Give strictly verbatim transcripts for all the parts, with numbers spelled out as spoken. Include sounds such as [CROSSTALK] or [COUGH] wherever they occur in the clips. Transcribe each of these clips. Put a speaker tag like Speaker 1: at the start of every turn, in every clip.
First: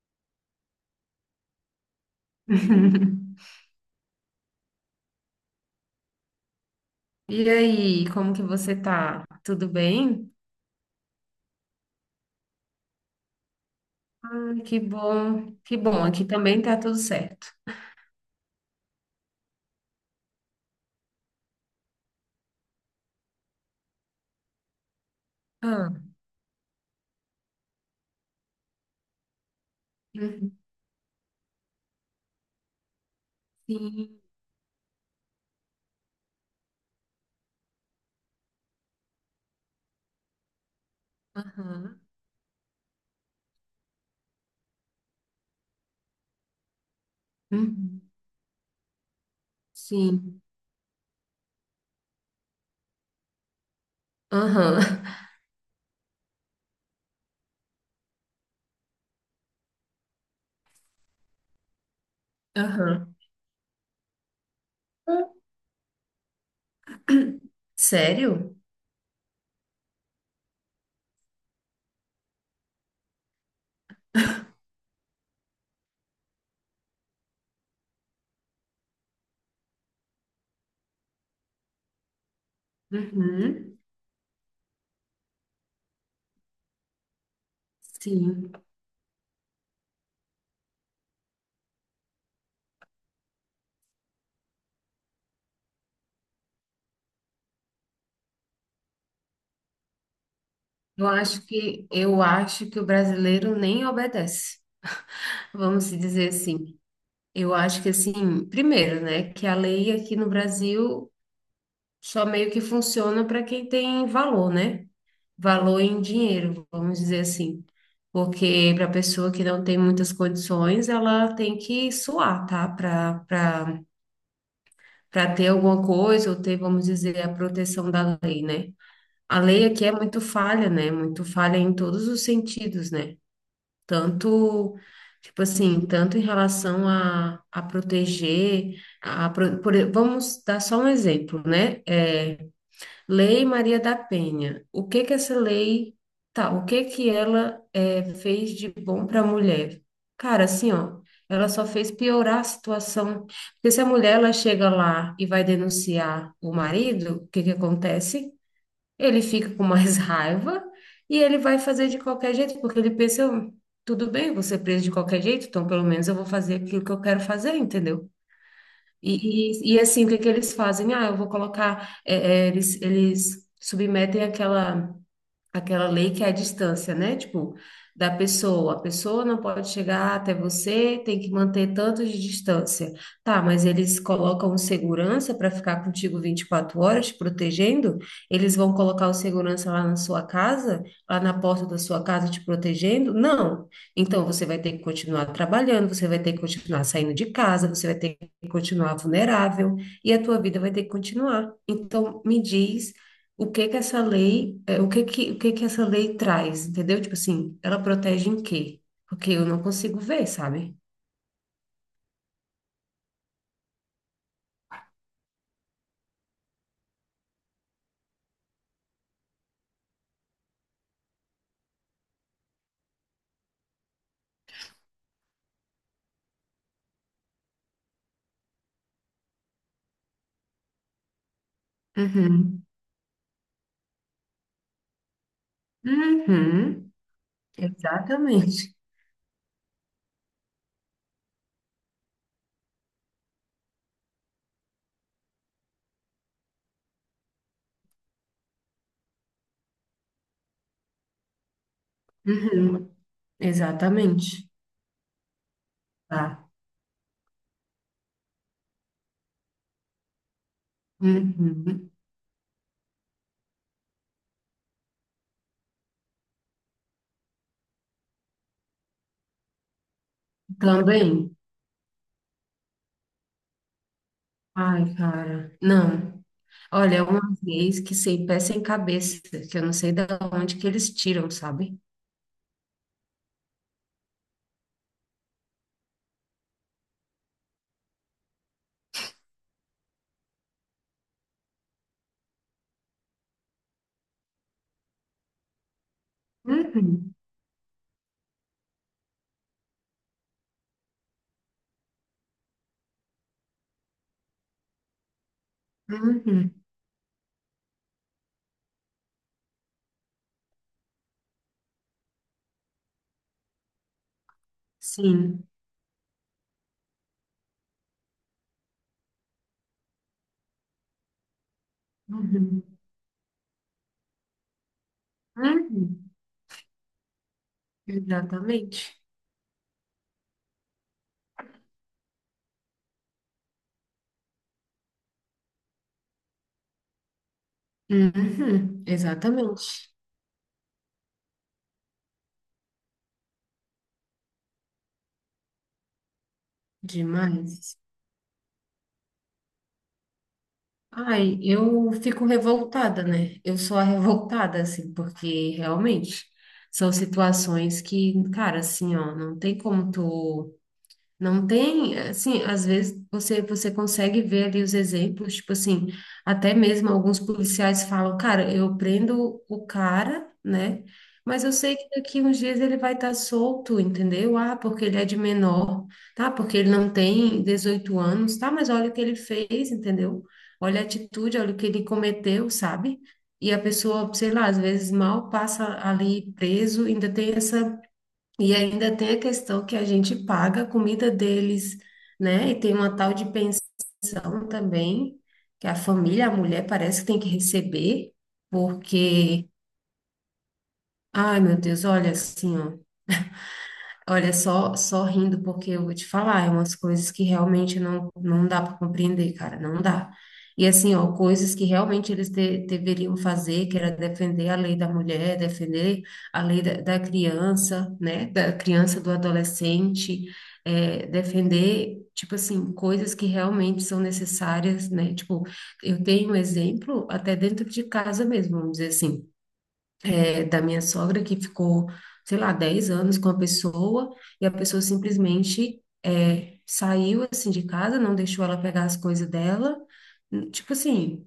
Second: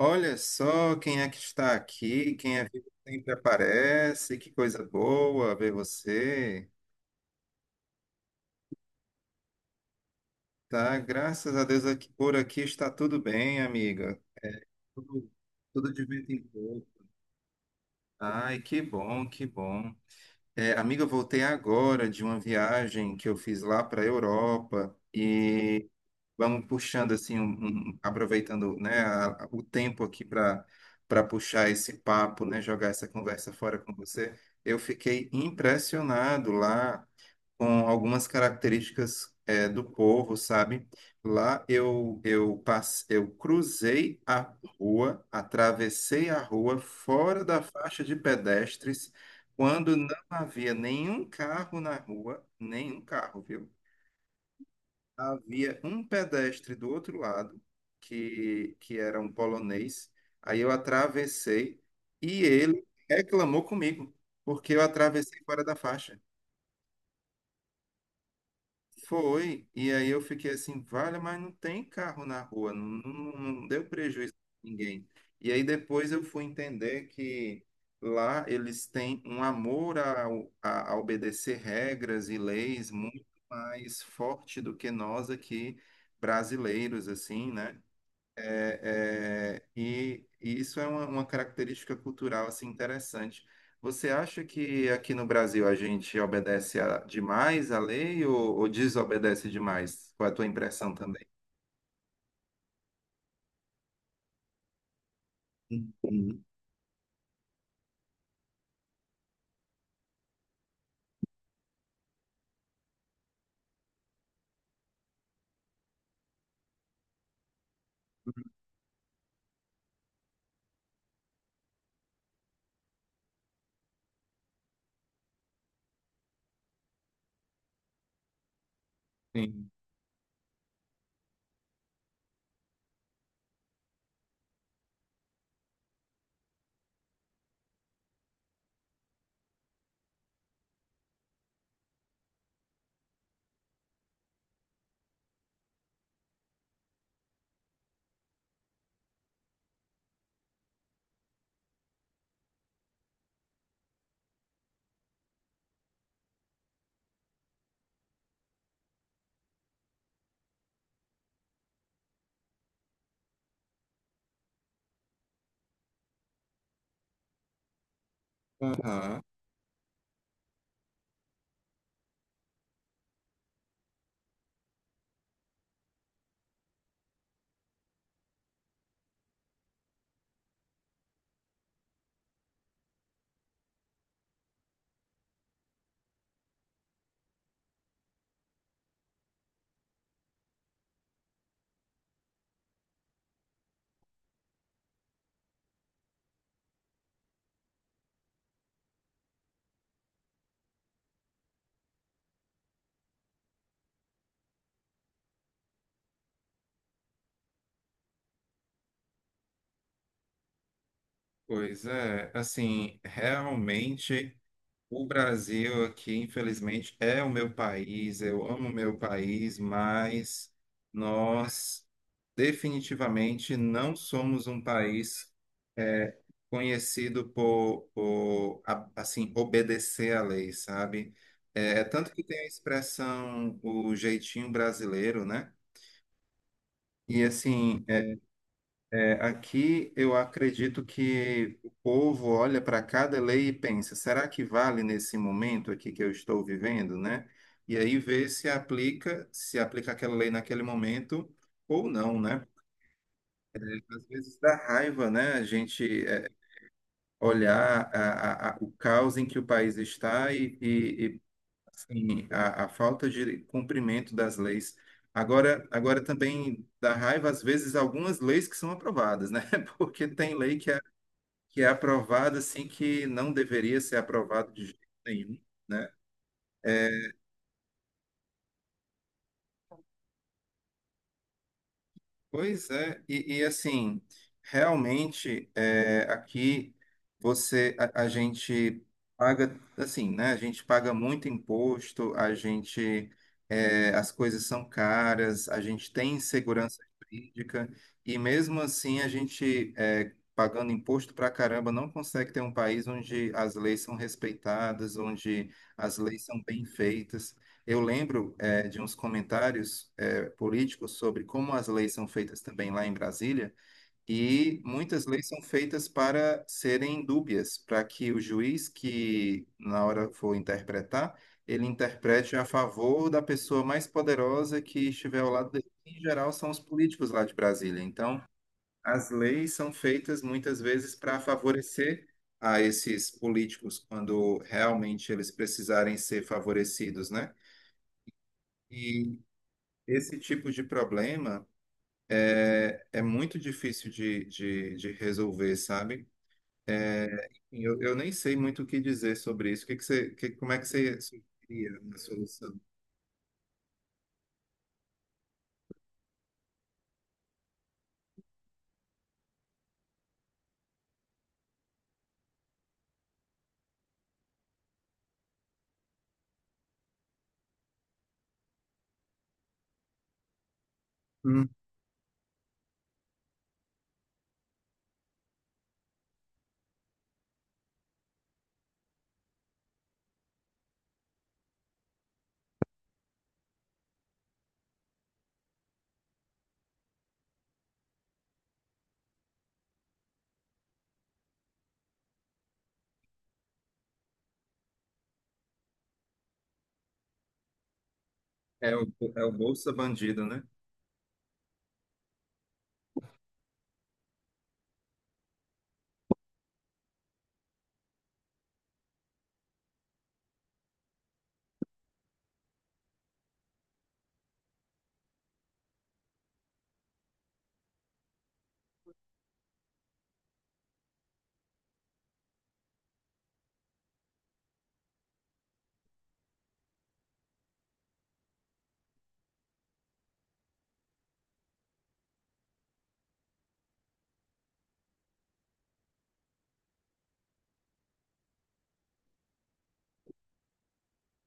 Speaker 1: Olha só quem é que está aqui, quem é vivo sempre
Speaker 2: [LAUGHS]
Speaker 1: aparece, que coisa boa ver você.
Speaker 2: E aí, como que você tá? Tudo bem?
Speaker 1: Tá, graças a Deus aqui, por aqui está tudo bem, amiga.
Speaker 2: Ah, que
Speaker 1: Tudo,
Speaker 2: bom, que
Speaker 1: tudo
Speaker 2: bom.
Speaker 1: de
Speaker 2: Aqui
Speaker 1: vento em
Speaker 2: também tá
Speaker 1: pouco.
Speaker 2: tudo certo.
Speaker 1: Ai, que bom, que bom. É, amiga, eu voltei agora de uma viagem que eu fiz lá para a Europa.
Speaker 2: Ah,
Speaker 1: Vamos puxando assim, um- um- aproveitando, né, a- a- o tempo aqui
Speaker 2: uhum,
Speaker 1: para para puxar esse papo, né, jogar essa conversa fora com
Speaker 2: sim,
Speaker 1: você. Eu fiquei impressionado lá com algumas características eh, do povo, sabe? Lá
Speaker 2: aham,
Speaker 1: eu eu passe, eu cruzei a rua, atravessei a rua fora da
Speaker 2: uhum,
Speaker 1: faixa de pedestres, quando não
Speaker 2: sim,
Speaker 1: havia nenhum carro na rua, nenhum carro, viu?
Speaker 2: aham,
Speaker 1: Havia um pedestre do outro lado, que, que era um polonês. Aí eu atravessei e
Speaker 2: [LAUGHS]
Speaker 1: ele
Speaker 2: aham.
Speaker 1: reclamou comigo, porque eu atravessei fora da faixa.
Speaker 2: Sério?
Speaker 1: Foi, e aí eu fiquei assim, vale, mas não tem carro na rua, não, não, não deu prejuízo a ninguém. E aí depois eu fui entender que lá eles têm um amor ao- a, a obedecer regras e leis muito
Speaker 2: Uhum,
Speaker 1: mais forte do que nós aqui brasileiros, assim, né?
Speaker 2: sim.
Speaker 1: É, é, e, e isso é uma, uma característica cultural assim interessante. Você acha que aqui no Brasil a gente obedece a- demais à lei ou, ou desobedece demais? Qual é a tua impressão
Speaker 2: Eu
Speaker 1: também?
Speaker 2: acho que eu acho que o brasileiro nem obedece. Vamos dizer
Speaker 1: Uhum.
Speaker 2: assim. Eu acho que assim, primeiro, né, que a lei aqui no Brasil só meio que funciona para quem tem valor, né? Valor em dinheiro, vamos dizer assim. Porque para a pessoa que não tem muitas condições, ela tem que suar, tá? Para para para ter alguma coisa ou ter, vamos dizer, a proteção da lei, né? A lei
Speaker 1: Sim.
Speaker 2: aqui é muito falha, né? Muito falha em todos os sentidos, né? Tanto, tipo assim, tanto em relação a, a proteger, a, pro- por, vamos dar só um exemplo, né? É, Lei Maria da Penha. O que que essa lei, tá, o que que ela eh, fez de bom para a mulher? Cara, assim, ó, ela só fez piorar a situação. Porque se a mulher ela chega lá e vai denunciar o marido, o que que acontece? Ele fica com mais [LAUGHS] raiva e ele vai fazer de qualquer jeito, porque ele pensa, "Eu- tudo bem, vou ser preso de qualquer jeito, então pelo menos eu vou fazer aquilo que eu quero fazer, entendeu?"
Speaker 1: Aham.
Speaker 2: E, e, e assim, o que que eles fazem? Ah, eu vou colocar, é, é, eles, eles submetem aquela aquela lei que é a distância, né? Tipo, da pessoa. A pessoa não pode chegar até você, tem que manter tanto de distância. Tá, mas eles colocam o segurança para ficar contigo vinte e quatro horas, te protegendo? Eles vão colocar o segurança lá na sua casa, lá na porta da sua casa, te protegendo? Não. Então, você vai ter que continuar trabalhando, você vai ter que continuar saindo de casa, você vai ter que continuar vulnerável e a tua vida vai ter que continuar. Então, me diz o que que essa lei, é, o que que, o que que essa lei traz, entendeu? Tipo assim, ela protege em quê? Porque eu não consigo ver, sabe?
Speaker 1: Pois é, assim, realmente o Brasil aqui, infelizmente, é o meu país, eu amo o meu país, mas nós definitivamente não somos um país é, conhecido por, por, a- assim, obedecer à lei, sabe? É, é tanto que tem a
Speaker 2: Uhum.
Speaker 1: expressão o jeitinho brasileiro, né?
Speaker 2: Uhum.
Speaker 1: E assim,
Speaker 2: Exatamente.
Speaker 1: é, aqui eu acredito que o povo olha para cada lei e pensa, será que vale nesse momento aqui que eu estou vivendo, né? E aí vê se aplica, se aplica aquela lei naquele momento ou não, né?
Speaker 2: Uhum.
Speaker 1: Às vezes
Speaker 2: Exatamente.
Speaker 1: dá raiva, né? A gente é,
Speaker 2: Tá.
Speaker 1: olhar a, a- a- o caos em que o país está e, e- e,
Speaker 2: Uhum.
Speaker 1: assim, a, a falta de cumprimento das leis. Agora, agora também dá raiva, às vezes, algumas leis que são aprovadas, né? [LAUGHS] Porque tem lei que é,
Speaker 2: Também.
Speaker 1: que é aprovada assim que não deveria ser aprovada de jeito
Speaker 2: Ai,
Speaker 1: nenhum,
Speaker 2: cara.
Speaker 1: né?
Speaker 2: Não. Olha, uma vez que sem pé sem cabeça, que eu não sei da onde que eles tiram, sabe?
Speaker 1: Pois é, e, e, assim, realmente é, aqui você a, a gente paga assim, né? A gente paga muito imposto, a gente é, as coisas são caras, a gente tem insegurança
Speaker 2: Uhum.
Speaker 1: jurídica, e mesmo assim a gente é, pagando imposto pra caramba não consegue ter um país onde as leis são respeitadas, onde as leis são
Speaker 2: Uhum.
Speaker 1: bem feitas. Eu lembro é, de uns comentários políticos sobre como as leis são feitas também lá em Brasília, e muitas leis são
Speaker 2: Sim.
Speaker 1: feitas para serem dúbias, para que o juiz que na hora for interpretar, ele interprete a
Speaker 2: Uhum.
Speaker 1: favor da pessoa mais poderosa que estiver ao lado dele. Em
Speaker 2: Uhum.
Speaker 1: geral, são os políticos lá de Brasília. Então,
Speaker 2: Exatamente.
Speaker 1: as leis são feitas muitas vezes para favorecer a esses políticos quando realmente eles precisarem ser favorecidos, né?
Speaker 2: Uhum,
Speaker 1: E
Speaker 2: exatamente.
Speaker 1: esse tipo de problema É é muito difícil de, de, de resolver, sabe?
Speaker 2: Demais.
Speaker 1: Eu, eu nem sei muito o que dizer sobre isso. O que que você, que, como é que você
Speaker 2: Ai,
Speaker 1: sugeria
Speaker 2: eu
Speaker 1: a
Speaker 2: fico
Speaker 1: solução?
Speaker 2: revoltada, né? Eu sou a revoltada, assim, porque realmente são situações que, cara, assim, ó, não tem como tu. Não tem, assim, às vezes você, você consegue ver ali os exemplos, tipo assim, até mesmo alguns policiais falam, cara, eu prendo o cara, né? Mas
Speaker 1: Hum.
Speaker 2: eu sei que daqui uns dias ele vai estar solto, entendeu? Ah, porque ele é de menor, tá? Porque ele não tem dezoito anos, tá? Mas olha o que ele fez, entendeu? Olha a atitude, olha o que ele cometeu, sabe? E a pessoa, sei lá, às vezes mal passa ali preso, ainda tem essa e ainda tem a questão que a gente paga a comida deles, né? E tem uma tal de pensão também, que a família, a mulher parece que tem que receber,
Speaker 1: É o, é o
Speaker 2: porque,
Speaker 1: Bolsa Bandido, né?
Speaker 2: ai meu Deus, olha assim, ó. Olha, só, só rindo, porque eu vou te falar, é umas coisas que realmente não, não dá para compreender, cara, não dá. E assim, ó, coisas que realmente eles de- deveriam fazer, que era defender a lei da mulher, defender a lei da, da criança, né, da criança, do adolescente, é, defender, tipo assim, coisas que realmente são necessárias, né, tipo, eu tenho um exemplo até dentro de casa mesmo, vamos dizer assim, é, da minha sogra que ficou, sei lá, dez anos com a pessoa e a pessoa simplesmente é, saiu assim de casa, não deixou ela pegar as coisas dela, tipo assim,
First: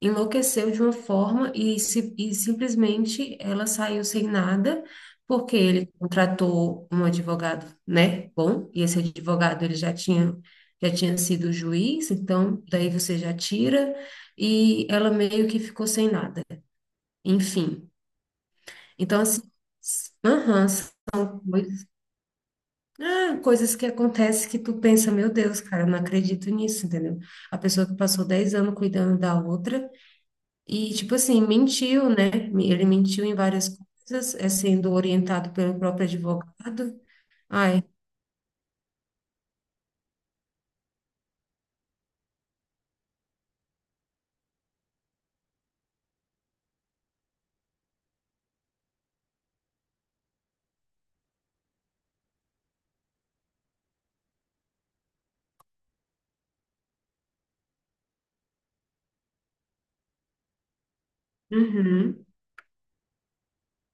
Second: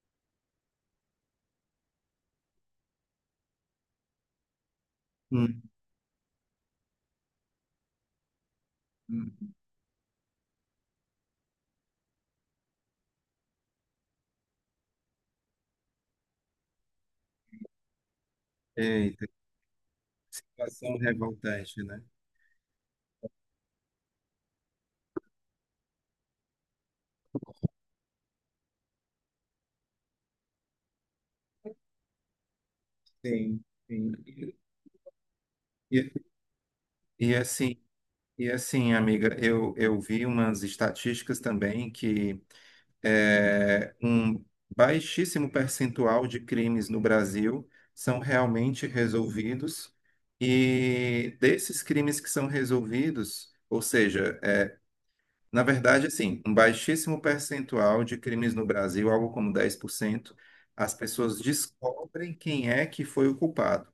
Speaker 2: enlouqueceu de uma forma e, se, e simplesmente ela saiu sem nada. Porque
Speaker 1: Hum.
Speaker 2: ele contratou um advogado, né? Bom, e esse
Speaker 1: Hum.
Speaker 2: advogado ele já tinha já tinha sido juiz, então daí você já tira, e ela meio que ficou sem nada. Enfim, então,
Speaker 1: Eita,
Speaker 2: assim, s- aham, são
Speaker 1: situação revoltante,
Speaker 2: coisas,
Speaker 1: né?
Speaker 2: ah, coisas que acontecem que tu pensa, meu Deus, cara, eu não acredito nisso, entendeu? A pessoa que passou dez anos cuidando da outra e, tipo assim, mentiu, né? Me- Ele mentiu em
Speaker 1: Sim,
Speaker 2: várias
Speaker 1: sim.
Speaker 2: coisas, é sendo orientado pelo
Speaker 1: E,
Speaker 2: próprio advogado.
Speaker 1: e assim,
Speaker 2: Ai,
Speaker 1: e assim, amiga, eu, eu vi umas estatísticas também que é, um baixíssimo percentual de crimes no Brasil são realmente resolvidos, e desses crimes que são resolvidos, ou seja, é, na verdade, assim, um baixíssimo percentual de crimes no Brasil, algo como dez por cento, as pessoas
Speaker 2: uhum,
Speaker 1: descobrem quem é que foi o culpado.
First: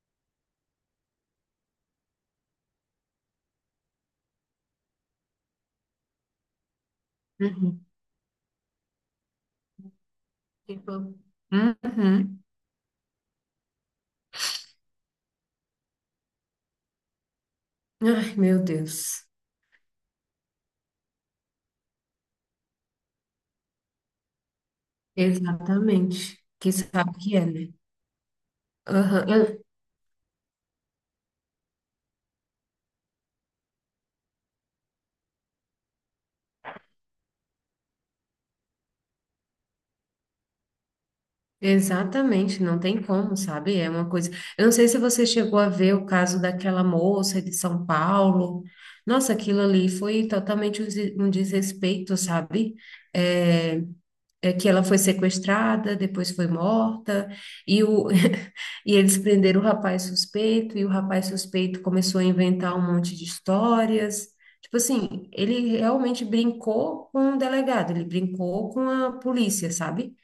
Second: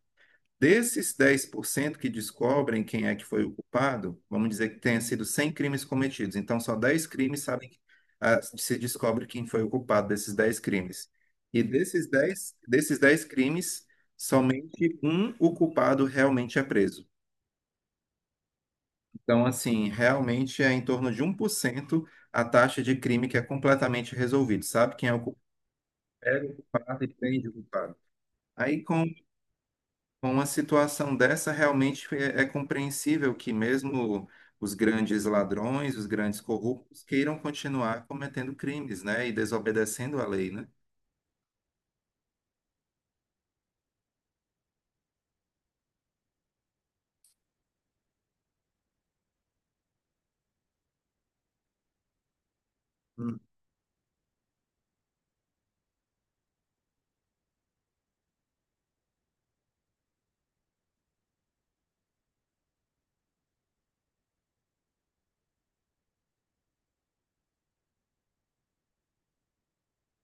Speaker 1: Desses dez por cento que descobrem quem é que foi o culpado, vamos dizer que tenha sido cem crimes cometidos. Então, só dez crimes sabem,
Speaker 2: uhum,
Speaker 1: ah, se descobre quem foi o culpado desses dez
Speaker 2: tipo,
Speaker 1: crimes. E desses
Speaker 2: uhum.
Speaker 1: dez desses dez crimes, somente um o culpado realmente é preso.
Speaker 2: Ai, meu Deus,
Speaker 1: Então, assim, realmente é em torno de um por cento a taxa de crime que é completamente resolvido. Sabe quem é o culpado?
Speaker 2: exatamente.
Speaker 1: Pega o
Speaker 2: Que
Speaker 1: culpado e
Speaker 2: sabe o que é,
Speaker 1: prende o
Speaker 2: né?
Speaker 1: culpado. Aí, com
Speaker 2: Aham,
Speaker 1: Com uma situação dessa, realmente é, é compreensível que mesmo os grandes ladrões, os grandes corruptos, queiram continuar cometendo crimes, né, e desobedecendo a lei, né?
Speaker 2: exatamente, não tem como, sabe? É uma coisa. Eu não sei se você chegou a ver o caso daquela moça de São Paulo. Nossa, aquilo ali foi totalmente um des- um desrespeito, sabe?
Speaker 1: Hum.
Speaker 2: É, é que ela foi sequestrada, depois foi morta, e, o, [LAUGHS] e eles prenderam o rapaz suspeito, e o rapaz suspeito começou a inventar um monte de histórias. Tipo assim, ele realmente brincou com o delegado, ele brincou com a polícia, sabe?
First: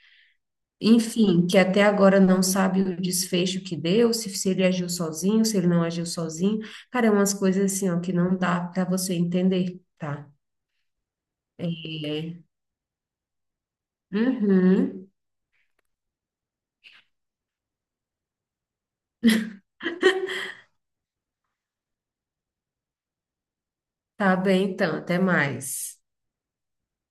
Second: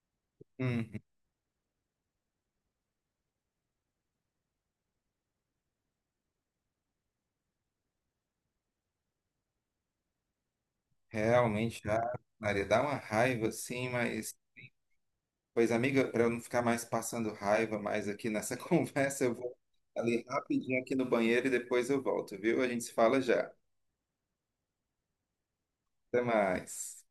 Speaker 1: Hum,
Speaker 2: Enfim, que até agora não sabe o desfecho que deu, se, se ele agiu sozinho, se ele não agiu sozinho. Cara, é umas coisas assim, ó, que não dá para você entender, tá?
Speaker 1: realmente, dá,
Speaker 2: É.
Speaker 1: Maria, dá uma raiva, sim, mas,
Speaker 2: Uhum.
Speaker 1: pois, amiga, para eu não ficar mais passando raiva mais aqui nessa [LAUGHS] conversa, eu vou ali rapidinho aqui no banheiro e depois eu volto, viu? A gente se fala já.
Speaker 2: Tá bem, então, até mais.
Speaker 1: Até mais.